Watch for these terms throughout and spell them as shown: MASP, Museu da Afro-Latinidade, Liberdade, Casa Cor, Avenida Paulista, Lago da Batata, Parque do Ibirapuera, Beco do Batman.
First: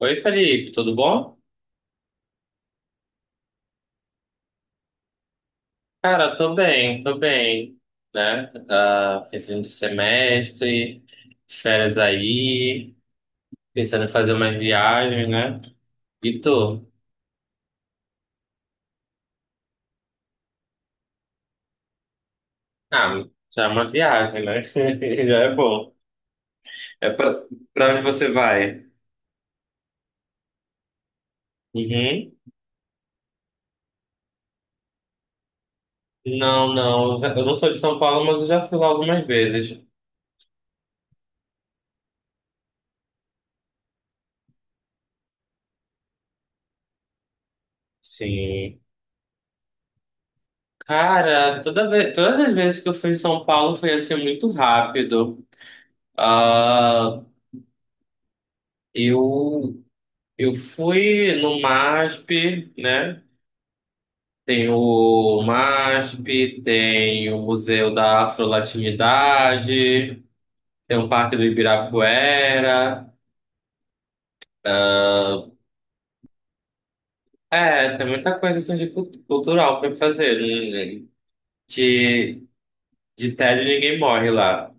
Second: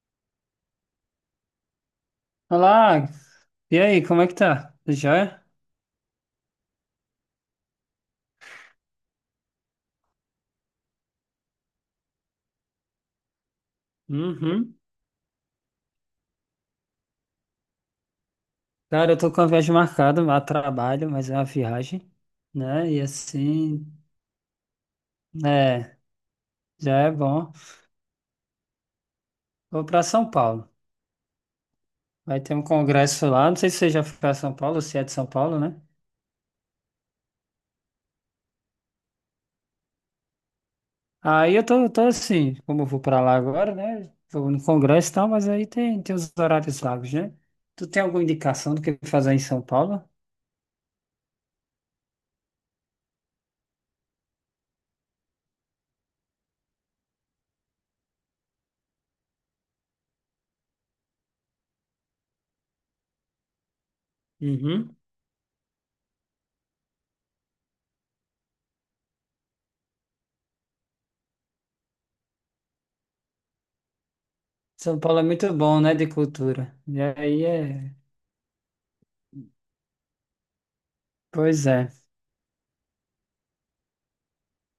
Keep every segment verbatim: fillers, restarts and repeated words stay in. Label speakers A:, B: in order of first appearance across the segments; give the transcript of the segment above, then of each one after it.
A: Oi, Felipe, tudo bom?
B: Olá, e aí, como é que tá? Tudo jóia?
A: Cara, tô bem, tô bem, Né? Ah, finzinho de semestre, férias aí, pensando em fazer umas
B: Uhum.
A: viagens, né? E tu?
B: Cara, eu tô com a viagem marcada, a trabalho, mas é uma viagem, né? E
A: Ah, já é
B: assim,
A: uma viagem, né? Já é bom.
B: é, já
A: É
B: é
A: pra,
B: bom.
A: pra onde você vai?
B: Vou pra São Paulo.
A: Uhum.
B: Vai ter um congresso lá, não sei se você já foi pra São Paulo, se é de São Paulo, né?
A: Não, não, eu já- eu não sou de São Paulo, mas eu já fui lá algumas vezes.
B: Aí eu tô, tô assim, como eu vou pra lá agora, né? Vou no congresso e tal, mas aí tem, tem os horários vagos, né? Tu tem alguma indicação
A: Sim.
B: do que fazer em São Paulo?
A: Cara, toda vez, todas as vezes que eu fui em São Paulo foi assim muito rápido. Ah, eu Eu fui no M A S P, né? Tem
B: Uhum.
A: o M A S P, tem o Museu da Afro-Latinidade, tem o Parque do Ibirapuera.
B: São Paulo é muito bom, né, de cultura. E aí é...
A: É, tem muita coisa assim de cult- cultural para fazer, né?
B: Pois é.
A: De, de tédio ninguém morre lá.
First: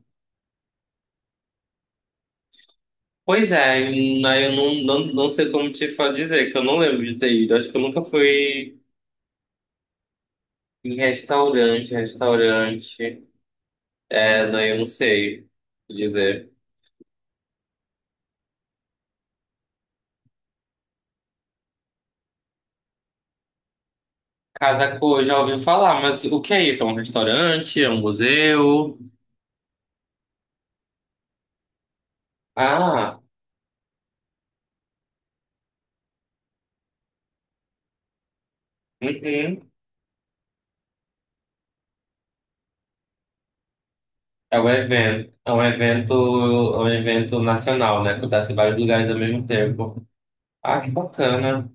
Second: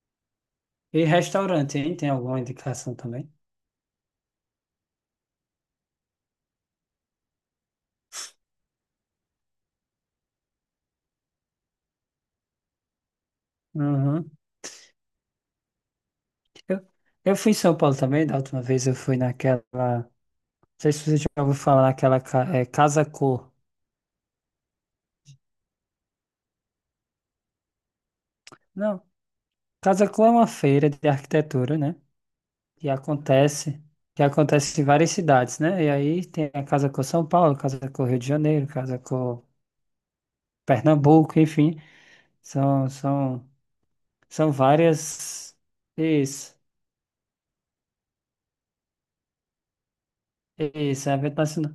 B: E restaurante, hein? Tem alguma indicação também?
A: Pois é, e na- eu não, não, não sei como te fa- dizer, que eu não lembro de ter ido. Acho que eu nunca fui em restaurante, restaurante.
B: Uhum.
A: É, não, eu não sei dizer.
B: Eu, eu fui em São Paulo também, da última vez eu fui naquela. Não sei se você já ouviu falar naquela ca- é, Casa Cor.
A: Casa Cor, já ouvi falar, mas o que é isso? É um restaurante? É um museu?
B: Não, Casa Cor é uma feira de arquitetura, né? Que
A: Ah,
B: acontece, que acontece em várias cidades, né? E aí tem a Casa Cor São Paulo, Casa Cor Rio de Janeiro, Casa Cor
A: uhum.
B: Pernambuco, enfim. São, são, são
A: É um evento. É
B: várias.
A: um evento,
B: Isso,
A: é um evento nacional, né? Acontece em vários lugares ao mesmo tempo. Ah, que
B: isso, é evento
A: bacana.
B: nacional.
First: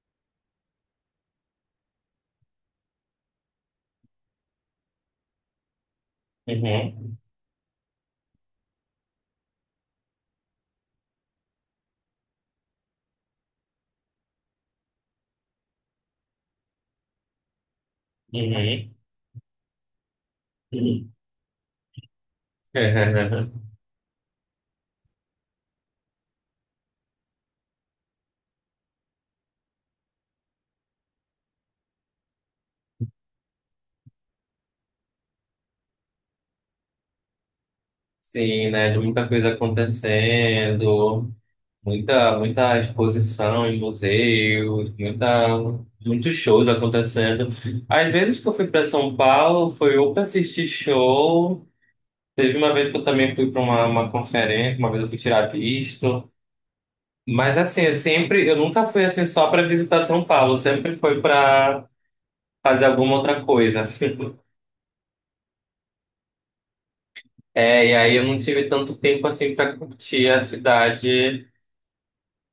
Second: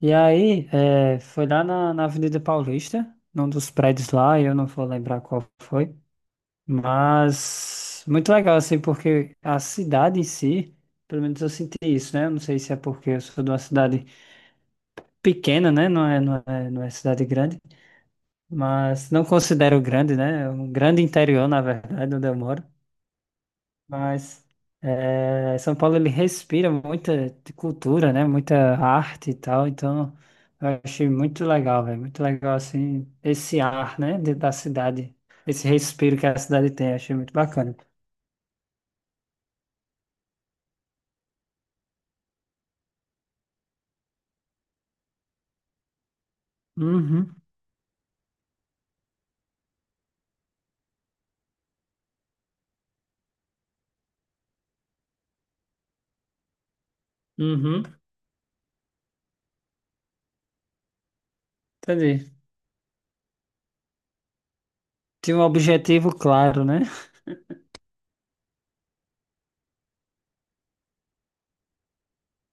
B: E aí, é, foi lá na, na Avenida Paulista, num dos prédios lá, eu não vou lembrar qual foi,
A: Uhum,
B: mas muito legal, assim, porque a cidade em si, pelo menos eu senti isso, né? Eu não sei se é porque eu sou de uma cidade pequena, né? Não é, não é, não é cidade grande,
A: uhum.
B: mas não considero grande, né? É um grande
A: Uhum.
B: interior, na verdade, onde eu moro. Mas é, São Paulo ele respira muita cultura, né? Muita arte e tal. Então eu achei muito legal, velho. Muito legal assim esse ar, né? de- da cidade, esse respiro que a cidade tem. Achei muito bacana.
A: Sim, né? De muita coisa acontecendo, muita, muita exposição em museus, muita, muitos shows
B: Uhum,
A: acontecendo. Às vezes que eu fui para São Paulo, foi ou para assistir show. Teve uma vez que eu também fui para uma, uma conferência, uma vez eu fui tirar visto. Mas assim,
B: uhum,
A: eu sempre, eu nunca fui assim só para visitar São Paulo, eu sempre foi para
B: entendi.
A: fazer alguma outra coisa.
B: Tinha um objetivo claro, né?
A: É, e aí eu não tive tanto tempo assim para curtir a cidade,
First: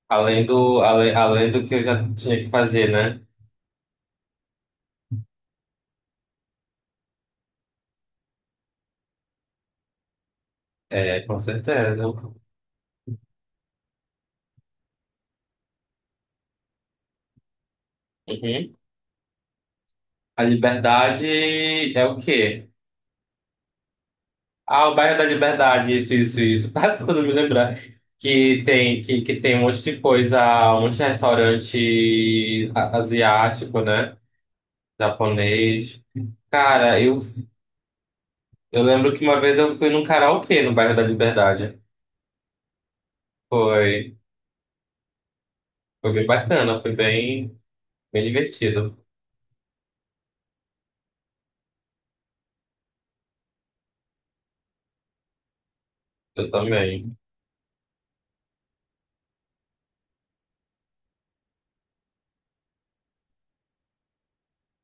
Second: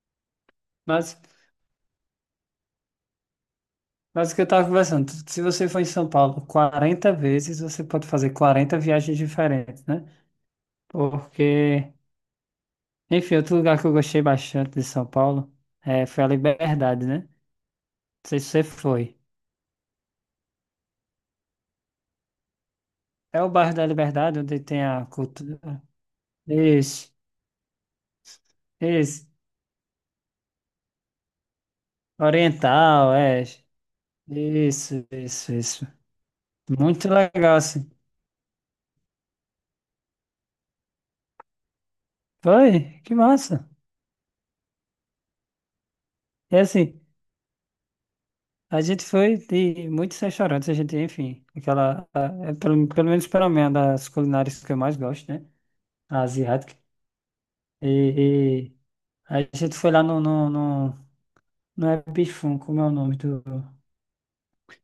A: além do, além,
B: Mas,
A: além do que eu já tinha que fazer, né?
B: mas o que eu tava conversando, se você for em São Paulo quarenta vezes, você pode fazer quarenta viagens diferentes, né?
A: É, com
B: Porque
A: certeza.
B: enfim, outro lugar que eu gostei bastante de São Paulo é, foi a Liberdade, né? Não sei se você
A: Uhum.
B: foi.
A: A liberdade é o quê?
B: É o bairro da Liberdade, onde tem
A: Ah, o
B: a
A: bairro da
B: cultura.
A: Liberdade, isso, isso, isso. Tá
B: Isso,
A: tentando me lembrar que tem, que,
B: isso.
A: que tem um monte de coisa, um monte de restaurante a-
B: Oriental, é.
A: asiático, né?
B: Isso, isso, isso.
A: Japonês. Cara,
B: Muito
A: eu,
B: legal, assim.
A: eu lembro que uma vez eu fui num karaokê no bairro da Liberdade.
B: Foi, que massa.
A: Foi, foi bem
B: E
A: bacana, foi
B: assim,
A: bem, bem
B: a
A: divertido.
B: gente foi de muitos restaurantes, a gente, enfim, aquela. a- é, pelo, pelo menos pela minha, das culinárias que eu mais gosto, né? A
A: Eu
B: asiática.
A: também.
B: E, e a gente foi lá no não é bifum, como é o nome do.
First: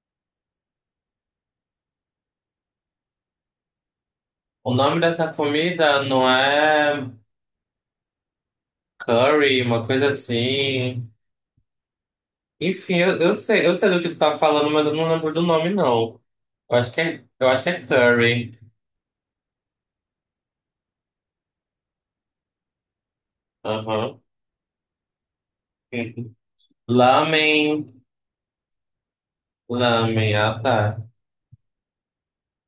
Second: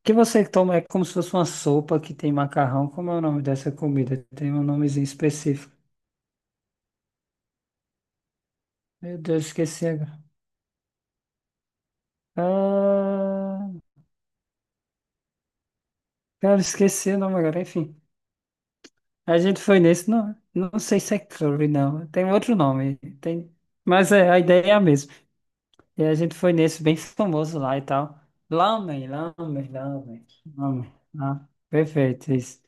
B: Que você toma é como se fosse uma sopa que tem macarrão. Como é o nome dessa comida? Tem um
A: O nome
B: nomezinho
A: dessa
B: específico.
A: comida não é
B: Meu Deus,
A: curry, uma
B: esqueci
A: coisa
B: agora.
A: assim. Enfim, eu, eu sei,
B: Ah,
A: eu sei do que tu tá falando, mas eu não lembro do nome, não.
B: cara,
A: Eu acho que
B: esqueci o
A: é,
B: nome
A: eu
B: agora.
A: acho que é
B: Enfim,
A: curry.
B: a gente foi nesse. Não, não sei se é curry, não. Tem outro nome. Tem... Mas
A: Aham.
B: é, a ideia é a mesma. E a gente foi nesse bem famoso lá e
A: Lamen,
B: tal. Lamen, lamen, lamen.
A: lamen, ah tá.
B: Lamen. Ah, perfeito, isso.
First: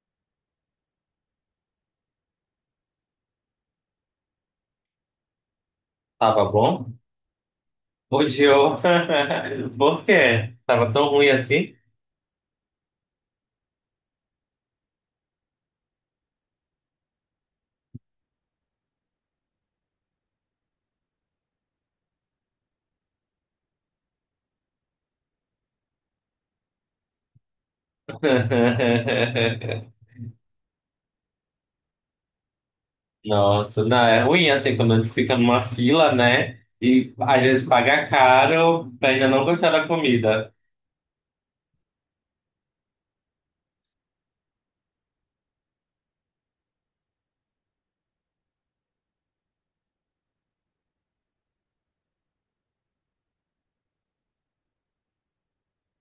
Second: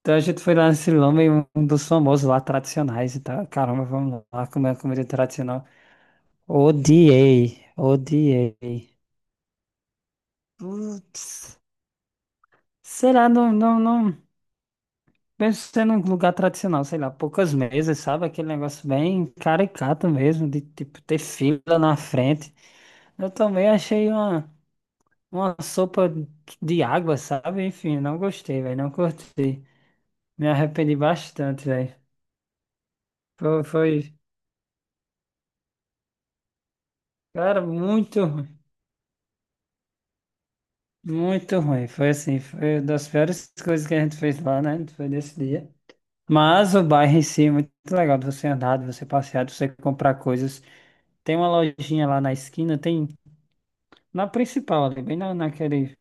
B: Então a gente foi lá no nesse lamen, um um dos famosos lá, tradicionais e tal. Caramba, vamos lá comer uma comida tradicional.
A: Tava bom?
B: Odiei,
A: Odiou.
B: odiei.
A: Por quê? Tava tão ruim
B: Putz,
A: assim?
B: sei lá, não, não, não. Mesmo sendo um lugar tradicional, sei lá, poucas mesas, sabe? Aquele negócio bem caricato mesmo, de tipo ter fila na frente. Eu também achei uma, uma sopa de água, sabe? Enfim, não gostei, velho, não curti. Me arrependi bastante, velho. Foi,
A: Nossa,
B: foi,
A: não, é ruim assim quando a gente fica numa fila, né? E às
B: cara,
A: vezes paga
B: muito.
A: caro pra ainda não gostar da comida.
B: Muito ruim, foi assim, foi uma das piores coisas que a gente fez lá, né? Foi nesse dia. Mas o bairro em si é muito legal de você andar, de você passear, de você comprar coisas. Tem uma lojinha lá na esquina, tem na principal ali, bem na, naquele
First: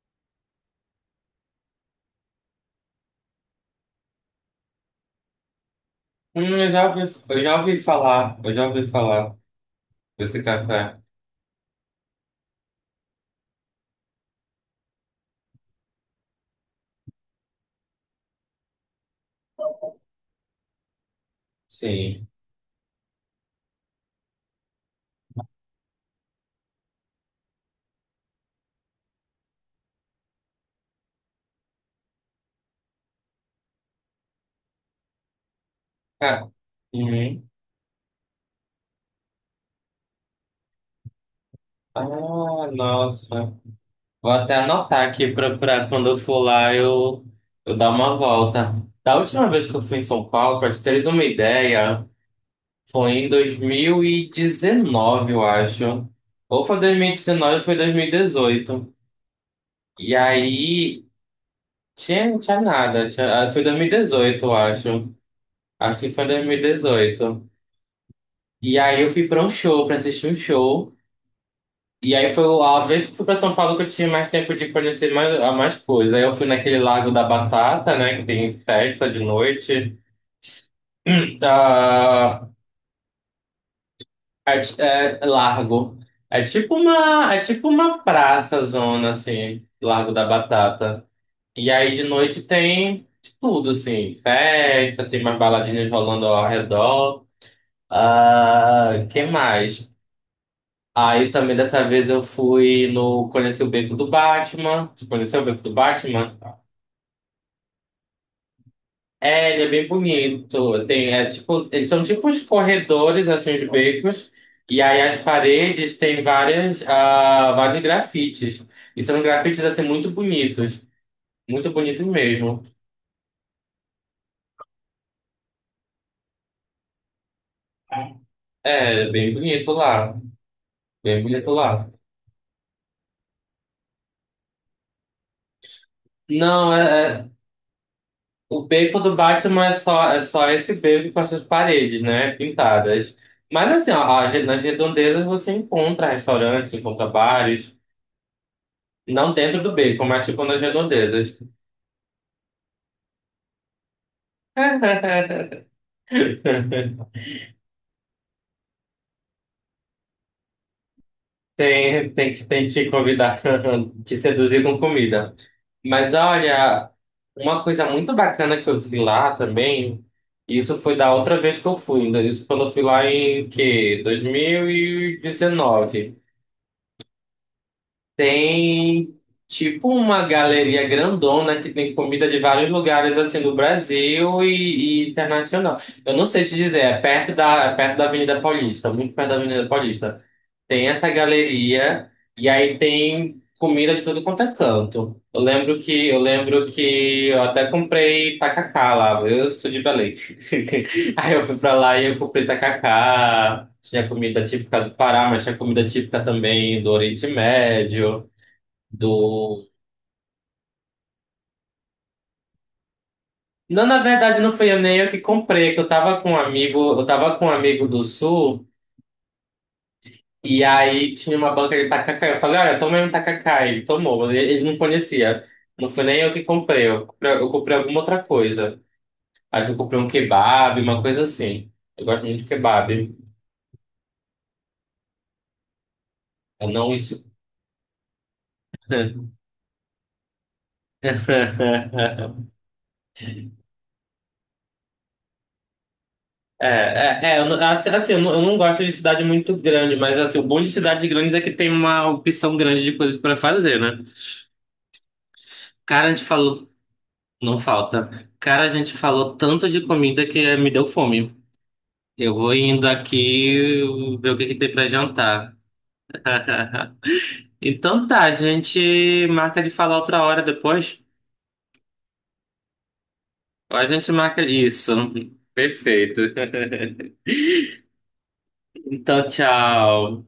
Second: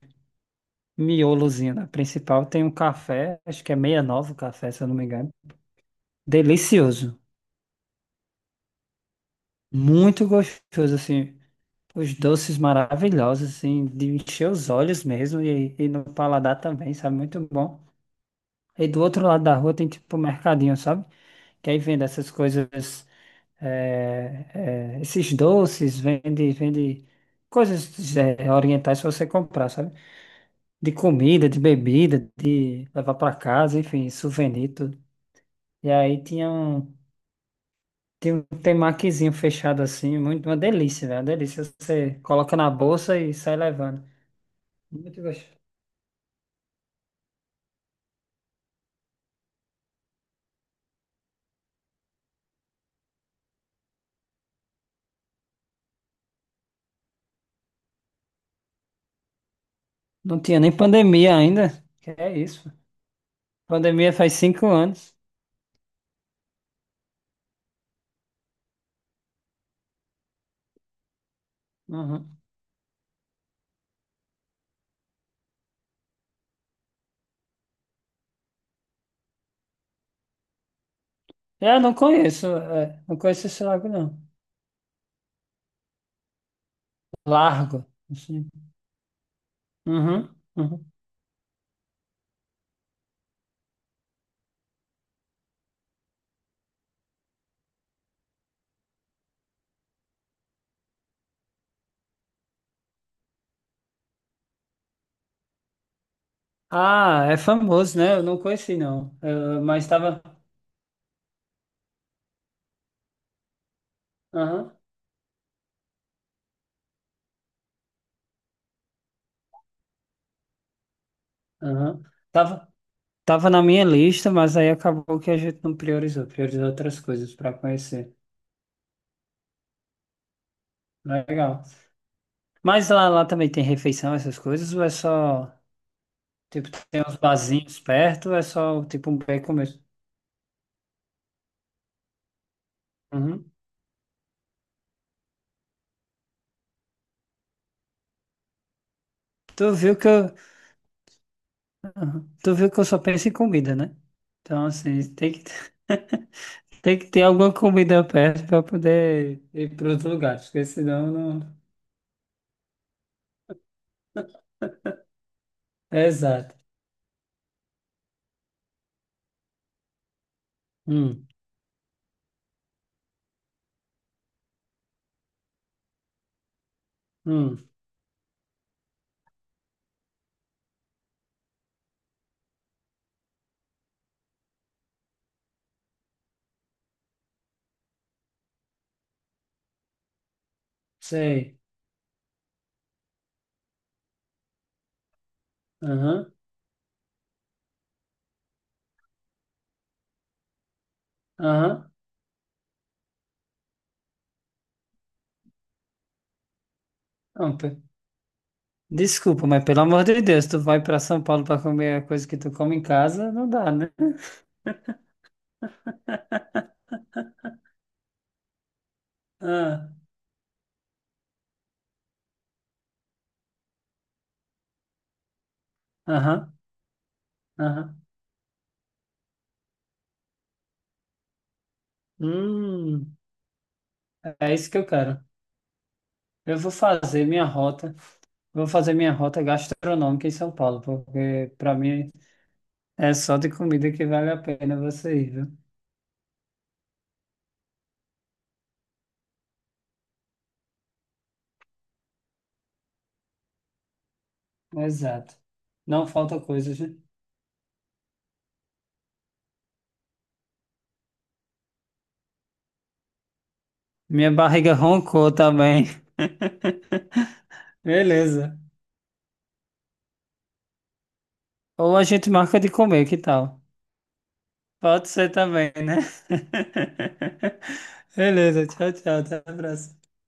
B: miolozinho na principal, tem um café, acho que é sessenta e nove o café, se eu não me engano.
A: Hum, eu já ouvi,
B: Delicioso,
A: eu já ouvi falar, eu já ouvi falar
B: muito
A: desse
B: gostoso,
A: café.
B: assim. Os doces maravilhosos, assim, de encher os olhos mesmo e, e no paladar também, sabe? Muito bom. E do outro lado da rua tem tipo um mercadinho, sabe? Que aí vende
A: Sim.
B: essas coisas, é, é, esses doces, vende, vende coisas, é, orientais para você comprar, sabe? De comida, de bebida, de levar para casa, enfim, souvenir, tudo. E aí
A: Ca-
B: tinha um,
A: Uhum.
B: tinha um temakizinho fechado assim, muito, uma delícia, velho, uma delícia. Você coloca
A: Ah,
B: na bolsa e
A: nossa.
B: sai levando.
A: Vou até anotar
B: Muito
A: aqui pra,
B: gostoso.
A: pra quando eu for lá eu, eu dar uma volta. Da última vez que eu fui em São Paulo, pra te teres uma ideia, foi em dois mil e dezenove, eu acho. Ou foi dois mil e dezenove ou foi dois mil E dezoito e
B: Não tinha nem
A: aí
B: pandemia ainda, que
A: tinha,
B: é
A: não tinha
B: isso.
A: nada. Tinha, ah, foi dois mil e
B: Pandemia faz
A: dezoito eu
B: cinco
A: acho.
B: anos.
A: Acho que foi dois mil e dezoito. E dezoito. E aí eu fui pra um show, pra assistir um show. E aí
B: Uhum.
A: foi a vez que eu fui pra São Paulo que eu tinha mais tempo de conhecer mais, a mais coisas. Aí eu fui naquele Lago da Batata, né? Que tem festa de noite.
B: Eu não conheço,
A: Ah,
B: é, não conheço esse lago, não.
A: é, ti- é largo. É tipo uma, é tipo
B: Largo.
A: uma
B: Assim.
A: praça zona, assim, Lago da
B: Uhum, uhum.
A: Batata. E aí de noite tem de tudo, assim, festa, tem umas baladinhas rolando ao redor. Ah, que mais? Aí também dessa vez eu fui no. Conheci o Beco do Batman. Tu conheceu o Beco do Batman?
B: Ah, é famoso, né? Eu não conheci, não.
A: É, ele
B: Eu-
A: é
B: mas
A: bem
B: estava.
A: bonito. Tem, é, tipo, eles são tipo os corredores, assim, os becos.
B: Aham,
A: E aí as paredes têm várias, ah, vários grafites. E são grafites, assim, muito bonitos. Muito
B: aham.
A: bonitos mesmo.
B: Tava, tava na minha lista, mas aí acabou que a gente não priorizou. Priorizou outras coisas para conhecer.
A: É, bem bonito lá. Bem bonito
B: Legal.
A: lá.
B: Mas lá, lá também tem refeição, essas coisas? Ou é só. Tipo,
A: Não, é,
B: tem uns
A: é-
B: barzinhos perto? Ou é
A: o
B: só,
A: beco
B: tipo,
A: do
B: um beco
A: Batman é
B: mesmo?
A: só, é só esse beco com as suas paredes, né? Pintadas.
B: Uhum.
A: Mas assim, ó, a re- nas redondezas você encontra restaurantes, encontra bares. Não dentro
B: Tu
A: do
B: viu
A: beco,
B: que
A: mas
B: eu,
A: tipo nas redondezas.
B: uhum. Tu viu que eu só penso em comida, né? Então, assim,
A: É,
B: tem que tem que ter alguma comida perto para poder ir para outro lugar, porque senão não.
A: Tem, tem que tem que te convidar, te seduzir com comida.
B: É
A: Mas
B: exato.
A: olha, uma coisa muito bacana que eu vi lá também, isso foi da
B: Hum,
A: outra vez que eu fui, ainda- isso quando eu fui lá em que? dois mil e dezenove.
B: hum,
A: Tem tipo uma galeria grandona que tem comida de vários lugares assim do Brasil e, e internacional. Eu não sei te dizer, é perto da, é perto da Avenida Paulista, muito perto da Avenida Paulista. Tem essa
B: sei.
A: galeria e aí tem comida de tudo quanto é canto. Eu lembro que eu
B: Aham,
A: lembro que eu até comprei tacacá lá. Eu sou de Belém. Aí eu fui pra
B: aham.
A: lá e eu comprei tacacá, tinha comida típica do Pará, mas tinha comida típica também do Oriente
B: Não, pe-
A: Médio,
B: desculpa, mas
A: do...
B: pelo amor de Deus, tu vai para São Paulo para comer a coisa que tu come em casa, não dá,
A: Não,
B: né?
A: na verdade não foi eu nem eu que comprei, é que eu tava com um amigo, eu tava com um amigo do Sul,
B: Ah,
A: e aí tinha uma banca de tacacá, eu falei, olha, tomei um tacacá, ele tomou, mas ele ele não conhecia. Não foi nem eu que
B: aham,
A: comprei, eu comprei, eu comprei
B: aham.
A: alguma outra coisa. Acho que eu comprei um kebab, uma coisa assim. Eu gosto muito de
B: Hum,
A: kebab.
B: é isso que eu quero. Eu
A: Eu
B: vou
A: não...
B: fazer minha rota, vou fazer minha rota gastronômica em São Paulo, porque para mim é só de comida que vale a pena você ir, viu?
A: É, é, é, eu não- assim, assim, eu não, eu não gosto de cidade muito grande, mas assim, o bom de cidades grandes é que tem uma opção grande de coisas pra fazer, né?
B: Exato. Não
A: Cara, a gente
B: falta
A: falou,
B: coisas, né?
A: não falta. Cara, a gente falou tanto de comida que eh, me deu fome. Eu vou indo aqui ver
B: Minha
A: o que que tem
B: barriga
A: pra
B: roncou
A: jantar.
B: também.
A: Então tá, a
B: Beleza.
A: gente marca de falar outra hora depois.
B: Ou a gente marca de comer, que tal?
A: Ou a gente marca isso.
B: Pode ser também, né?
A: Perfeito.
B: Beleza, tchau, tchau.
A: Então,
B: Até a próxima.
A: tchau.